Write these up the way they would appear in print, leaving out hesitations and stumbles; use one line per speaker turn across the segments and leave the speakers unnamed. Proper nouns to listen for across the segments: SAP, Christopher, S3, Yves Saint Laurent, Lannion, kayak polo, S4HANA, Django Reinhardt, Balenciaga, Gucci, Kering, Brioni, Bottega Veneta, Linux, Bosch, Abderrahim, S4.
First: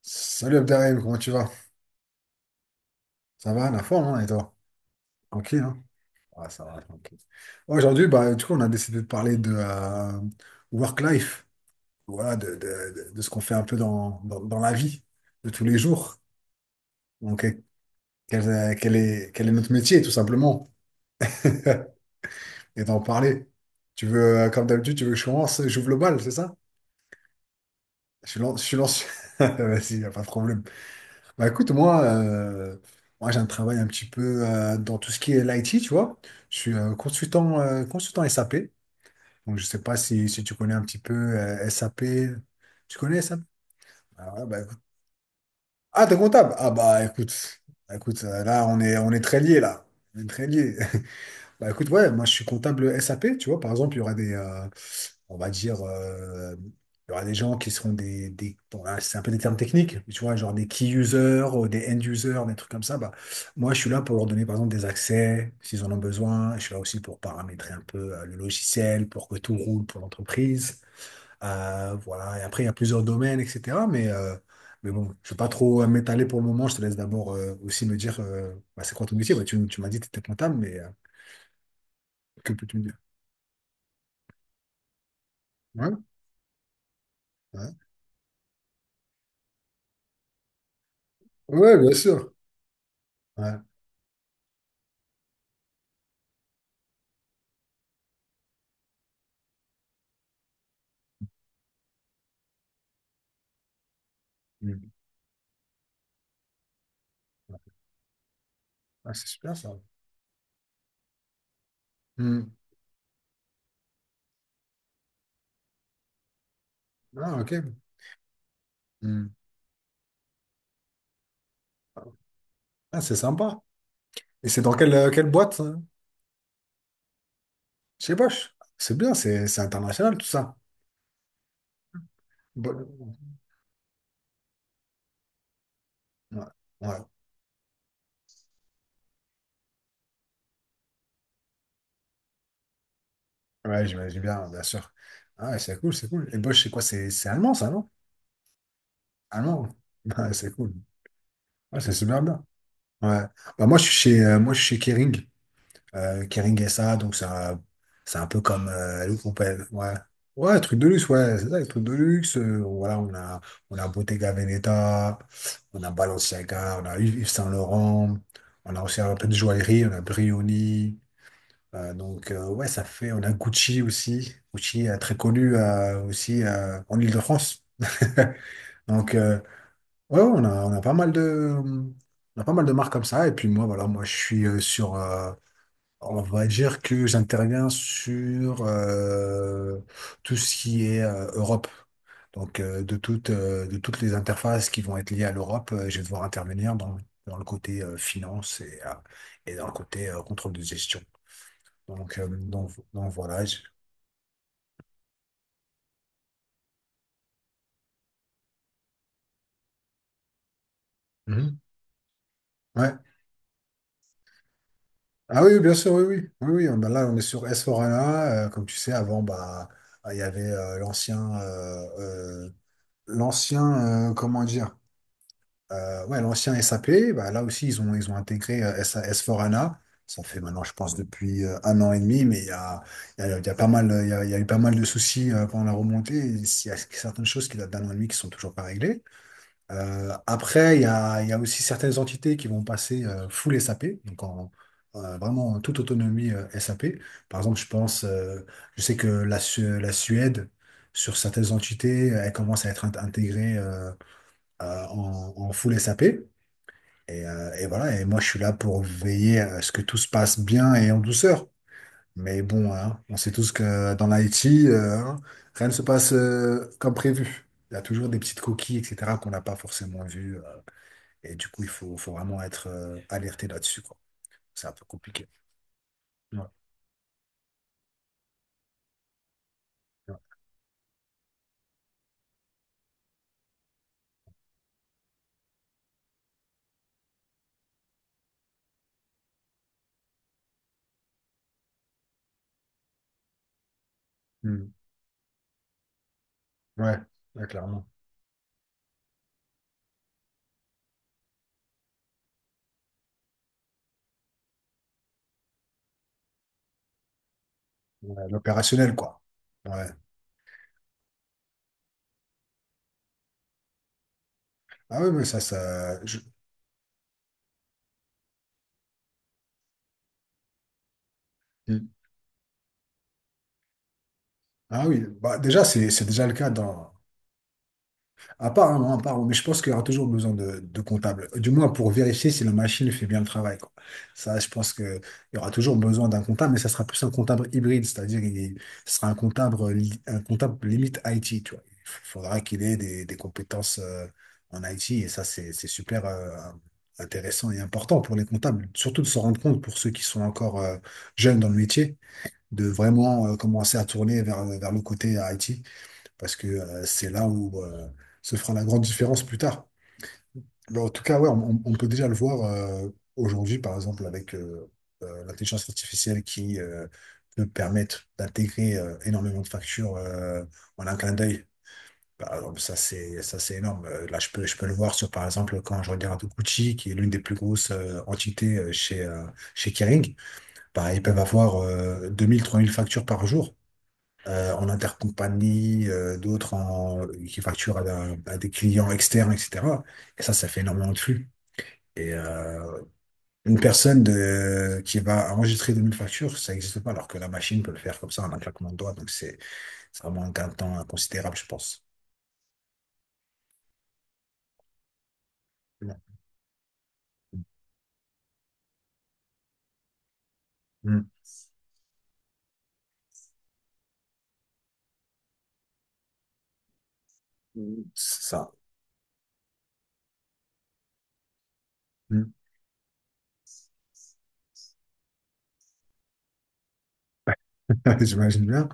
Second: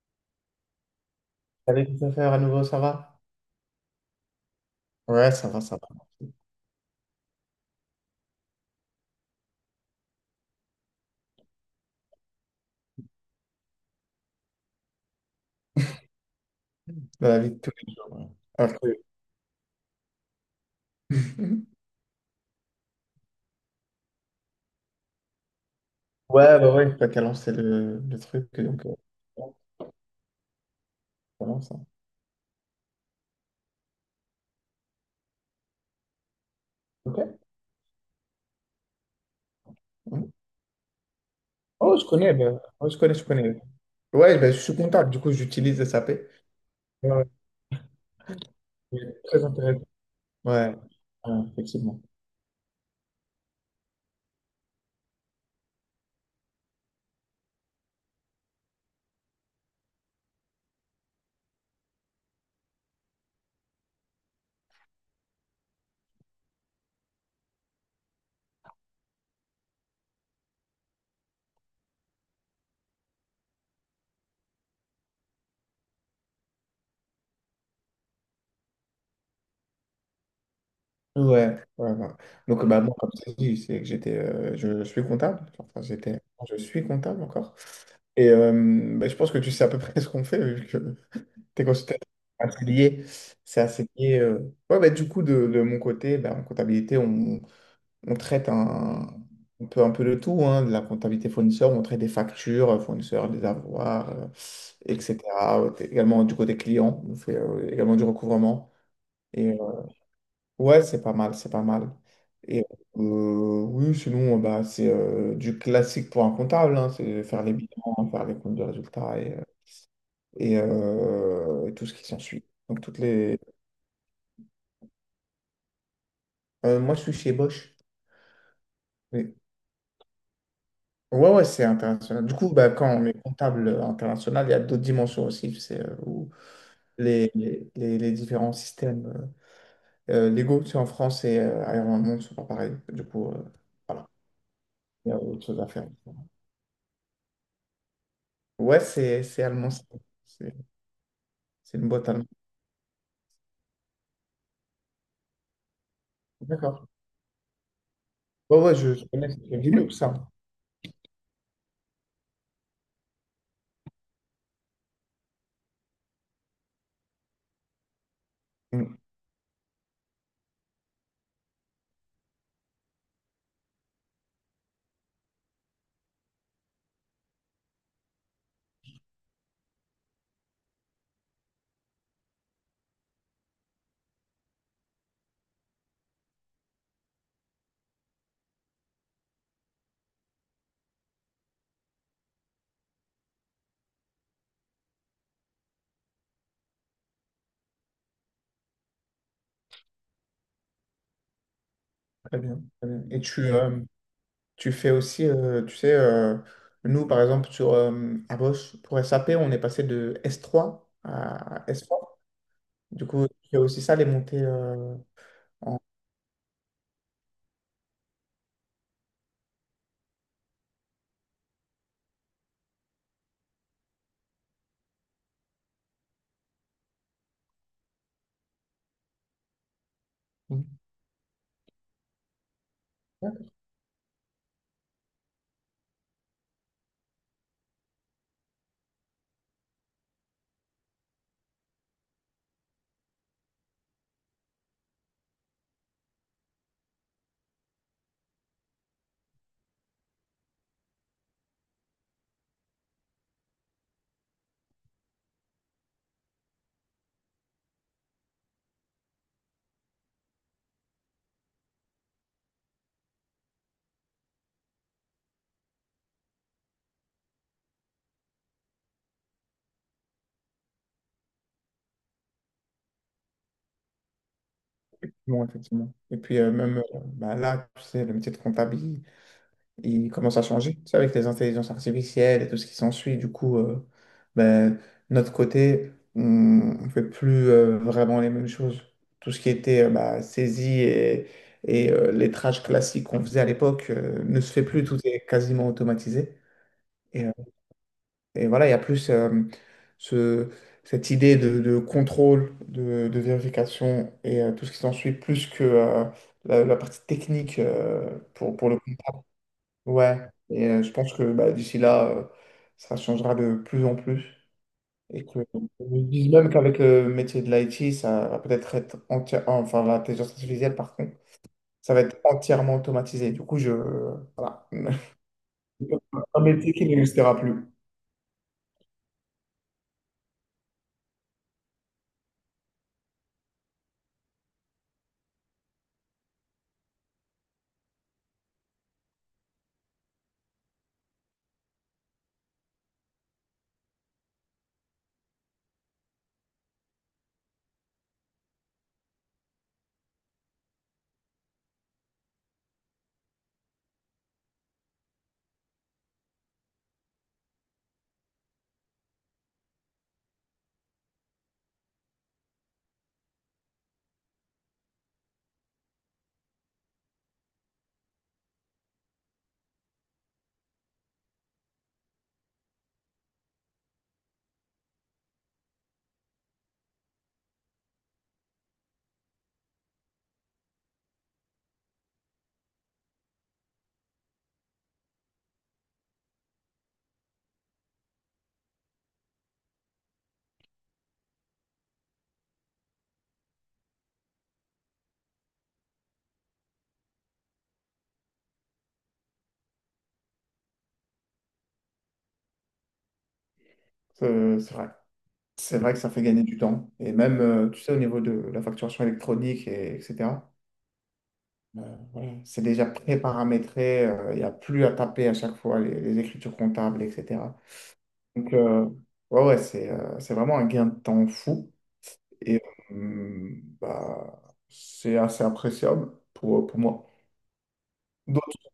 Salut Abderrahim, comment tu vas?
Salut Christopher, à nouveau, ça va?
Ça va, la forme, hein, et toi?
Ouais, ça
Tranquille,
va, ça
hein?
va.
Ah, ça va, tranquille. Aujourd'hui, bah, du coup, on a décidé de parler de work-life, voilà, de ce qu'on fait un peu dans la vie de tous les jours.
Dans la
Donc,
vie de tous les jours. Ouais.
quel, euh,
Alors
quel
que-
est, quel est notre métier, tout simplement, et d'en parler. Tu veux, comme d'habitude, tu veux que je commence, j'ouvre le bal, c'est ça?
ouais, bah ouais, pas qu'à lancer le, truc,
Je suis lancé.
ouais,
Vas-y, y a pas de problème. Bah écoute,
lance, hein.
moi j'ai un travail un petit peu dans tout ce qui est l'IT, tu vois. Je suis
Ok.
consultant SAP. Donc je sais pas
Mhm.
si tu connais un petit peu
Oh, je
SAP.
connais, bah, oh, je
Tu
connais,
connais
je
SAP?
connais.
Ah,
Ouais,
ouais,
bah, je
bah,
suis
écoute.
comptable, du coup, j'utilise
Ah, t'es
SAP.
comptable? Ah bah
Ouais,
écoute, là on est
c'est
très
très
liés
intéressant.
là. On est très
Ouais,
liés.
ouais,
Bah écoute,
effectivement.
ouais, moi je suis comptable SAP, tu vois. Par exemple, il y aura des, on va dire, il y aura des gens qui seront des bon, là, c'est un peu des termes techniques, mais tu vois, genre des key users, ou des end users, des trucs comme ça. Bah, moi, je suis là pour leur donner, par exemple, des accès s'ils en ont besoin. Je suis là aussi pour paramétrer un peu le logiciel pour que tout roule pour l'entreprise. Voilà. Et après, il y a plusieurs domaines, etc. Mais bon, je ne vais pas trop m'étaler pour le moment. Je te laisse d'abord aussi me dire, bah, c'est quoi ton métier? Bah, tu m'as dit que tu étais comptable, mais
Ouais, ouais, ouais.
que
Donc,
peux-tu
bah,
me
moi,
dire?
comme je t'ai dit, c'est que j'étais, je suis comptable. Enfin,
Ouais,
j'étais, je suis comptable encore.
ouais.
Et euh, bah, je pense que tu sais à peu près ce qu'on fait, vu que t'es
Ouais, bien
consultant,
sûr.
c'est assez lié. C'est
Ouais.
assez lié. Ouais, bah, du coup, de mon côté, bah, en comptabilité, on traite un, on peut un peu de tout, hein, de la comptabilité fournisseur, on traite des factures, fournisseurs, des avoirs, etc. Également du côté client, on fait également du recouvrement.
Ah, c'est
Et
super
euh,
ça.
ouais, c'est pas mal, c'est pas mal.
Hmm.
Et oui, sinon, bah, c'est du classique pour un comptable, hein, c'est
Ah,
faire
ok.
les bilans, faire les comptes de résultats
Hmm.
et et tout ce qui s'ensuit. Donc, toutes
Ah, c'est
les...
sympa. Et c'est dans quelle boîte, ça?
Moi, je suis chez Bosch.
Chez Bosch. C'est bien,
Oui.
c'est international tout ça.
Ouais, ouais, c'est international. Du coup, bah,
Bo-
quand on est comptable international, il y a d'autres dimensions aussi, tu sais, où
Ouais, ouais,
les différents systèmes légaux, tu sais, en France et ailleurs dans le monde, ne sont pas pareils. Du coup,
ouais,
voilà,
j'imagine bien, bien sûr.
il y a autre
Ah, ouais,
chose à
c'est
faire.
cool, c'est cool. Et Bosch, c'est quoi? C'est allemand ça, non?
Ouais, c'est
Allemand.
allemand, ça.
Ah, c'est
c'est
cool.
c'est
Ah,
une
c'est
boîte
super
allemande.
bien. Ouais. Bah, moi, je suis chez Kering. Kering
D'accord.
SA, donc c'est un peu
Ouais,
comme
ouais, je
le
connais,
groupe,
c'est
ouais.
Linux, ça.
Ouais, truc de luxe, ouais, c'est ça, les trucs de luxe. Voilà, on a Bottega Veneta, on a Balenciaga, on a Yves Saint Laurent, on a
Mm.
aussi un peu de joaillerie, on a Brioni. Donc, ouais, ça fait, on a Gucci aussi. Gucci, très connu aussi en Île-de-France. Donc, ouais, ouais, on a pas mal de, on a pas mal de marques comme ça. Et puis moi, voilà, moi, je suis sur, on va dire que j'interviens sur tout ce qui est Europe. Donc, de toutes les interfaces qui vont être liées à l'Europe, je vais devoir intervenir dans le côté finance et dans le côté contrôle de gestion. Donc, euh,
Très bien,
donc,
très bien.
donc
Et tu,
voilà.
Tu fais aussi, tu sais, Nous, par exemple, sur, à Bosch, pour SAP, on est passé de S3
Mhm.
à S4.
Ouais.
Du coup, tu fais aussi ça, les montées
Ah oui, bien
en...
sûr, oui, oui. Oui, oui, bah là, on est sur S4HANA. Comme tu sais, avant, bah, il y avait euh, l'ancien, comment dire? Ouais, l'ancien SAP, bah, là aussi, ils ont intégré S4HANA. Ça fait maintenant, je pense, depuis un an et demi, mais il y a eu pas mal de soucis pendant la remontée. Il y a certaines choses qui datent d'un an et demi qui sont toujours pas réglées. Après, il y a aussi certaines entités qui vont passer full SAP, donc en, vraiment en toute autonomie SAP. Par exemple, je pense, je sais que la Suède, sur certaines entités, elle commence à être intégrée en full SAP. Et voilà, et moi je suis là pour veiller à ce que tout se passe bien et en douceur. Mais bon, hein, on sait tous que dans l'IT, hein, rien ne se passe comme prévu. Il y a toujours des petites coquilles, etc., qu'on n'a pas forcément vues. Et du coup, il faut vraiment être alerté là-dessus, quoi. C'est un peu compliqué.
Bon, effectivement. Et puis,
Ouais,
même bah, là, tu sais, le métier de comptabilité. Il
ouais.
commence à changer, tu sais, avec les intelligences artificielles et tout ce qui s'ensuit. Du coup, ben, notre côté, on ne fait plus vraiment les mêmes choses. Tout ce qui était bah, saisie et lettrage classique qu'on faisait à l'époque ne se fait
Hmm.
plus, tout est quasiment automatisé.
Ouais,
Et, euh,
ouais, clairement.
et voilà, il y a plus ce, cette idée de contrôle, de vérification et tout ce qui s'ensuit, plus que la partie technique euh,
Ouais,
pour, pour le
l'opérationnel,
comptable.
quoi. Ouais.
Ouais, je pense que bah, d'ici là, ça changera de plus en plus.
Ah oui, mais
Et que
ça,
Je me
ça.
dis même qu'avec le métier de l'IT, ça va peut-être être entière, enfin l'intelligence artificielle, par contre,
Hmm.
ça va être entièrement automatisé. Du coup, je voilà.
Ah oui, bah, déjà, c'est déjà le
Un
cas
métier qui
dans.
n'existera plus.
À part, hein, non, à part, mais je pense qu'il y aura toujours besoin de comptable. Du moins pour vérifier si la machine fait bien le travail, quoi. Ça, je pense qu'il y aura toujours besoin d'un comptable, mais ça sera plus un comptable hybride, c'est-à-dire il ce sera un comptable limite IT, tu vois. Il faudra qu'il ait des compétences en IT, et ça, c'est super intéressant et important pour les comptables, surtout de se rendre compte pour ceux qui sont encore jeunes dans le métier, de vraiment commencer à tourner vers le côté IT parce que c'est là où se fera la grande différence plus tard. Mais en tout cas, ouais, on peut déjà le voir aujourd'hui, par exemple, avec l'intelligence artificielle qui peut permettre d'intégrer énormément de factures en un clin d'œil. Par exemple, ça, c'est énorme. Là, je peux le voir sur, par exemple, quand je regarde Gucci, qui est l'une des plus grosses entités chez Kering, bah, ils peuvent avoir 2000, 3000 factures par jour en intercompagnie, qui facturent à, à des clients externes, etc. Et ça fait énormément de flux. Et une personne qui va enregistrer 2000 factures, ça n'existe pas, alors que la machine peut le faire comme ça en un claquement de doigts. Donc, c'est vraiment un gain de temps considérable, je pense.
C'est vrai. C'est vrai
Ouais.
que ça fait gagner du temps. Et même, tu sais, au niveau de la facturation électronique, et, etc.
Mm.
Voilà, c'est déjà pré-paramétré. Il n'y a plus à taper à chaque fois les écritures comptables, etc.
Mm. C'est ça.
Donc, ouais, ouais, c'est vraiment un gain de temps fou
Mm.
et euh, bah, c'est assez appréciable pour moi.
J'imagine bien.
D'autres,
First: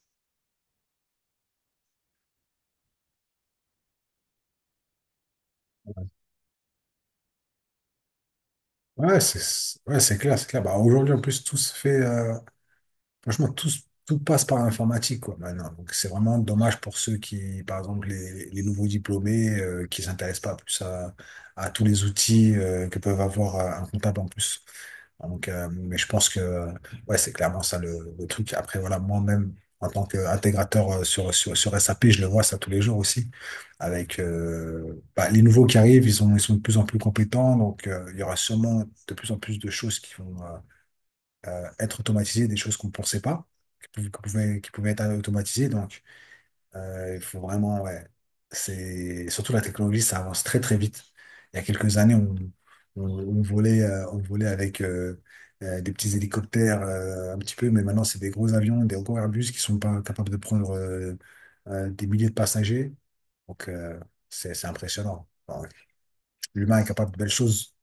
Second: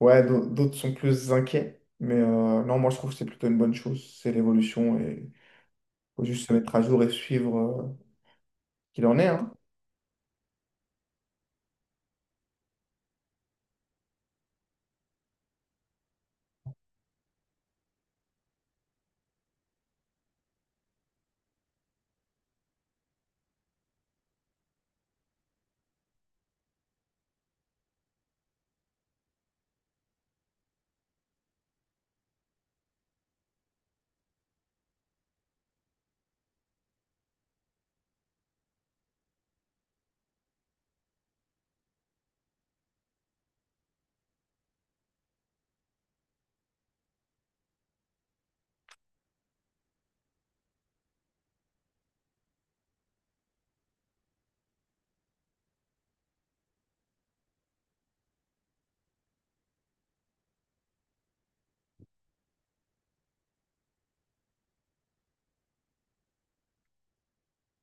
d'autres sont plus inquiets, mais non, moi je trouve que c'est plutôt une bonne chose. C'est l'évolution et il faut juste se mettre à jour et suivre qu'il
Ouais,
en est, hein.
ouais, c'est clair, c'est clair. Bah, aujourd'hui, en plus, tout se fait. Franchement, tout passe par l'informatique, quoi, maintenant. Donc, c'est vraiment dommage pour ceux qui, par exemple, les nouveaux diplômés, qui s'intéressent pas plus à, tous les outils, que peuvent avoir un comptable en plus. Donc, mais je pense que, ouais, c'est clairement ça le truc. Après, voilà, moi-même, en tant qu'intégrateur sur SAP, je le vois ça tous les jours aussi. Avec bah, les nouveaux qui arrivent, ils sont de plus en plus compétents. Donc, il y aura sûrement de plus en plus de choses qui vont, être automatisé des choses qu'on ne pensait pas, qui pouvaient être automatisées. Donc, il faut vraiment, ouais, c'est surtout la technologie, ça avance très très vite. Il y a quelques années, on volait avec des petits hélicoptères un petit peu, mais maintenant, c'est des gros avions, des gros Airbus qui sont pas capables de prendre des milliers de passagers. Donc, c'est impressionnant. Bon, l'humain est capable de belles choses.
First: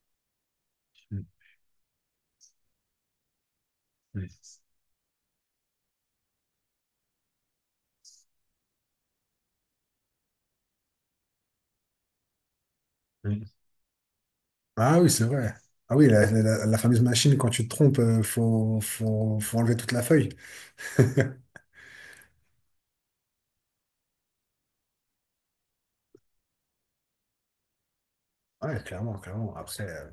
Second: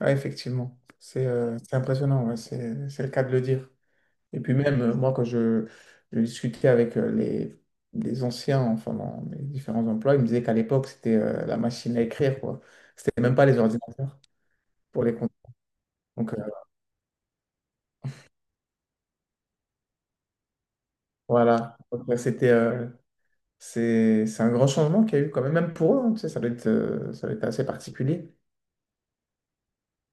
Ouais, effectivement,
Mm,
c'est impressionnant, ouais, c'est le cas de le dire. Et puis même, moi, quand je discutais avec les anciens, enfin, dans mes différents emplois, ils me disaient qu'à l'époque, c'était la machine à écrire, quoi. C'était même
mm.
pas les ordinateurs
Ah
pour
oui,
les
c'est
comptes.
vrai. Ah oui,
Donc,
la fameuse machine, quand tu te trompes, faut enlever toute la feuille.
voilà. Donc, c'était, c'est un grand changement qu'il y a eu quand même, même pour eux, hein, tu sais, ça doit être assez particulier.
Ouais, clairement, clairement. Après,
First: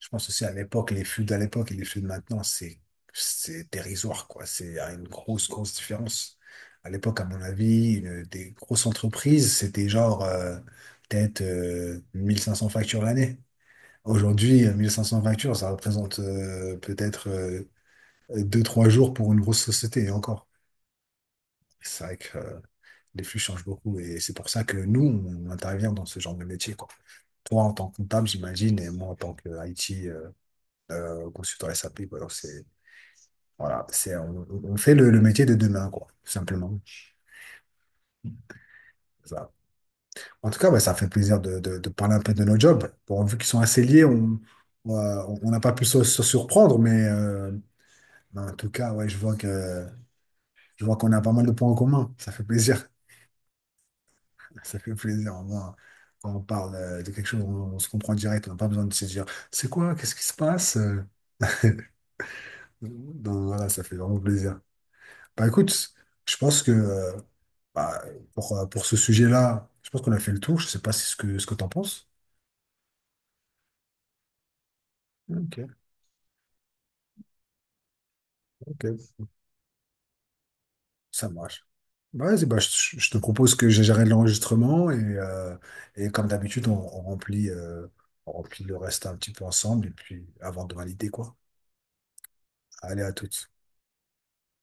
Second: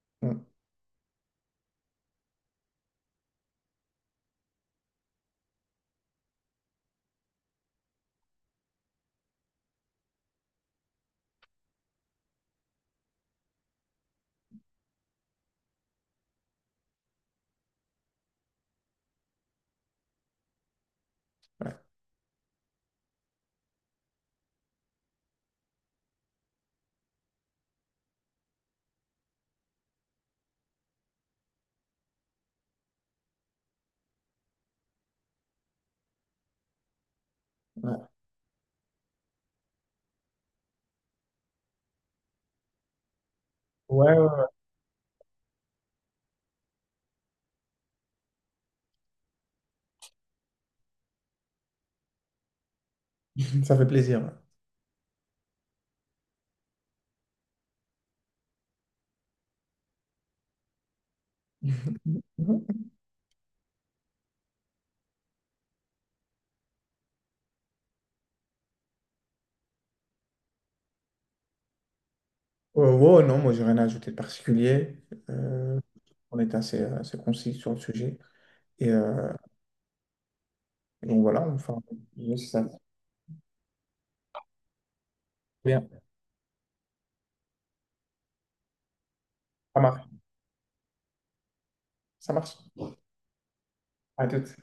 je pense aussi
Mm.
à l'époque, les flux d'à l'époque et les flux de maintenant, c'est dérisoire, quoi. Il y a une grosse, grosse différence. À l'époque, à mon avis, des grosses entreprises, c'était genre, peut-être, 1500 factures l'année. Aujourd'hui, 1500 factures, ça représente, peut-être, deux trois jours pour une grosse société, et encore.
Ouais,
C'est vrai que les flux changent beaucoup et c'est pour ça que nous, on intervient dans ce genre de métier, quoi. Toi, en tant que comptable, j'imagine, et moi, en tant que IT, consultant SAP, quoi. Donc, voilà, on fait le métier de demain, quoi, tout simplement.
ouais,
Ça. En tout cas, ouais, ça fait plaisir de, de parler un peu de nos jobs. Bon, vu qu'ils sont assez liés,
ouais,
on
ouais.
euh, on n'a pas pu se surprendre, mais bah, en tout cas, ouais, je vois qu'on a pas mal de points en commun. Ça fait plaisir.
Ça fait plaisir.
Ça fait plaisir, au moins, quand on parle de quelque chose, on se comprend direct, on n'a pas besoin de se dire, c'est quoi, qu'est-ce qui se passe?
Mhm.
Donc voilà, ça fait vraiment plaisir. Bah écoute, je pense que bah, pour ce sujet-là, je pense qu'on a fait le tour, je sais pas si ce que t'en penses.
Wow, non, moi j'ai rien à ajouter de particulier.
Ok,
Euh, on est assez, assez concis sur le sujet. Et
ok.
euh, donc
Ça
voilà,
marche.
enfin,
Bah,
je
vas-y,
sais
bah,
ça.
je te propose que j'arrête l'enregistrement et comme d'habitude, on remplit le reste un petit peu
Ça
ensemble et
marche.
puis avant de valider, quoi.
Ça marche.
Allez, à toutes.
À tout.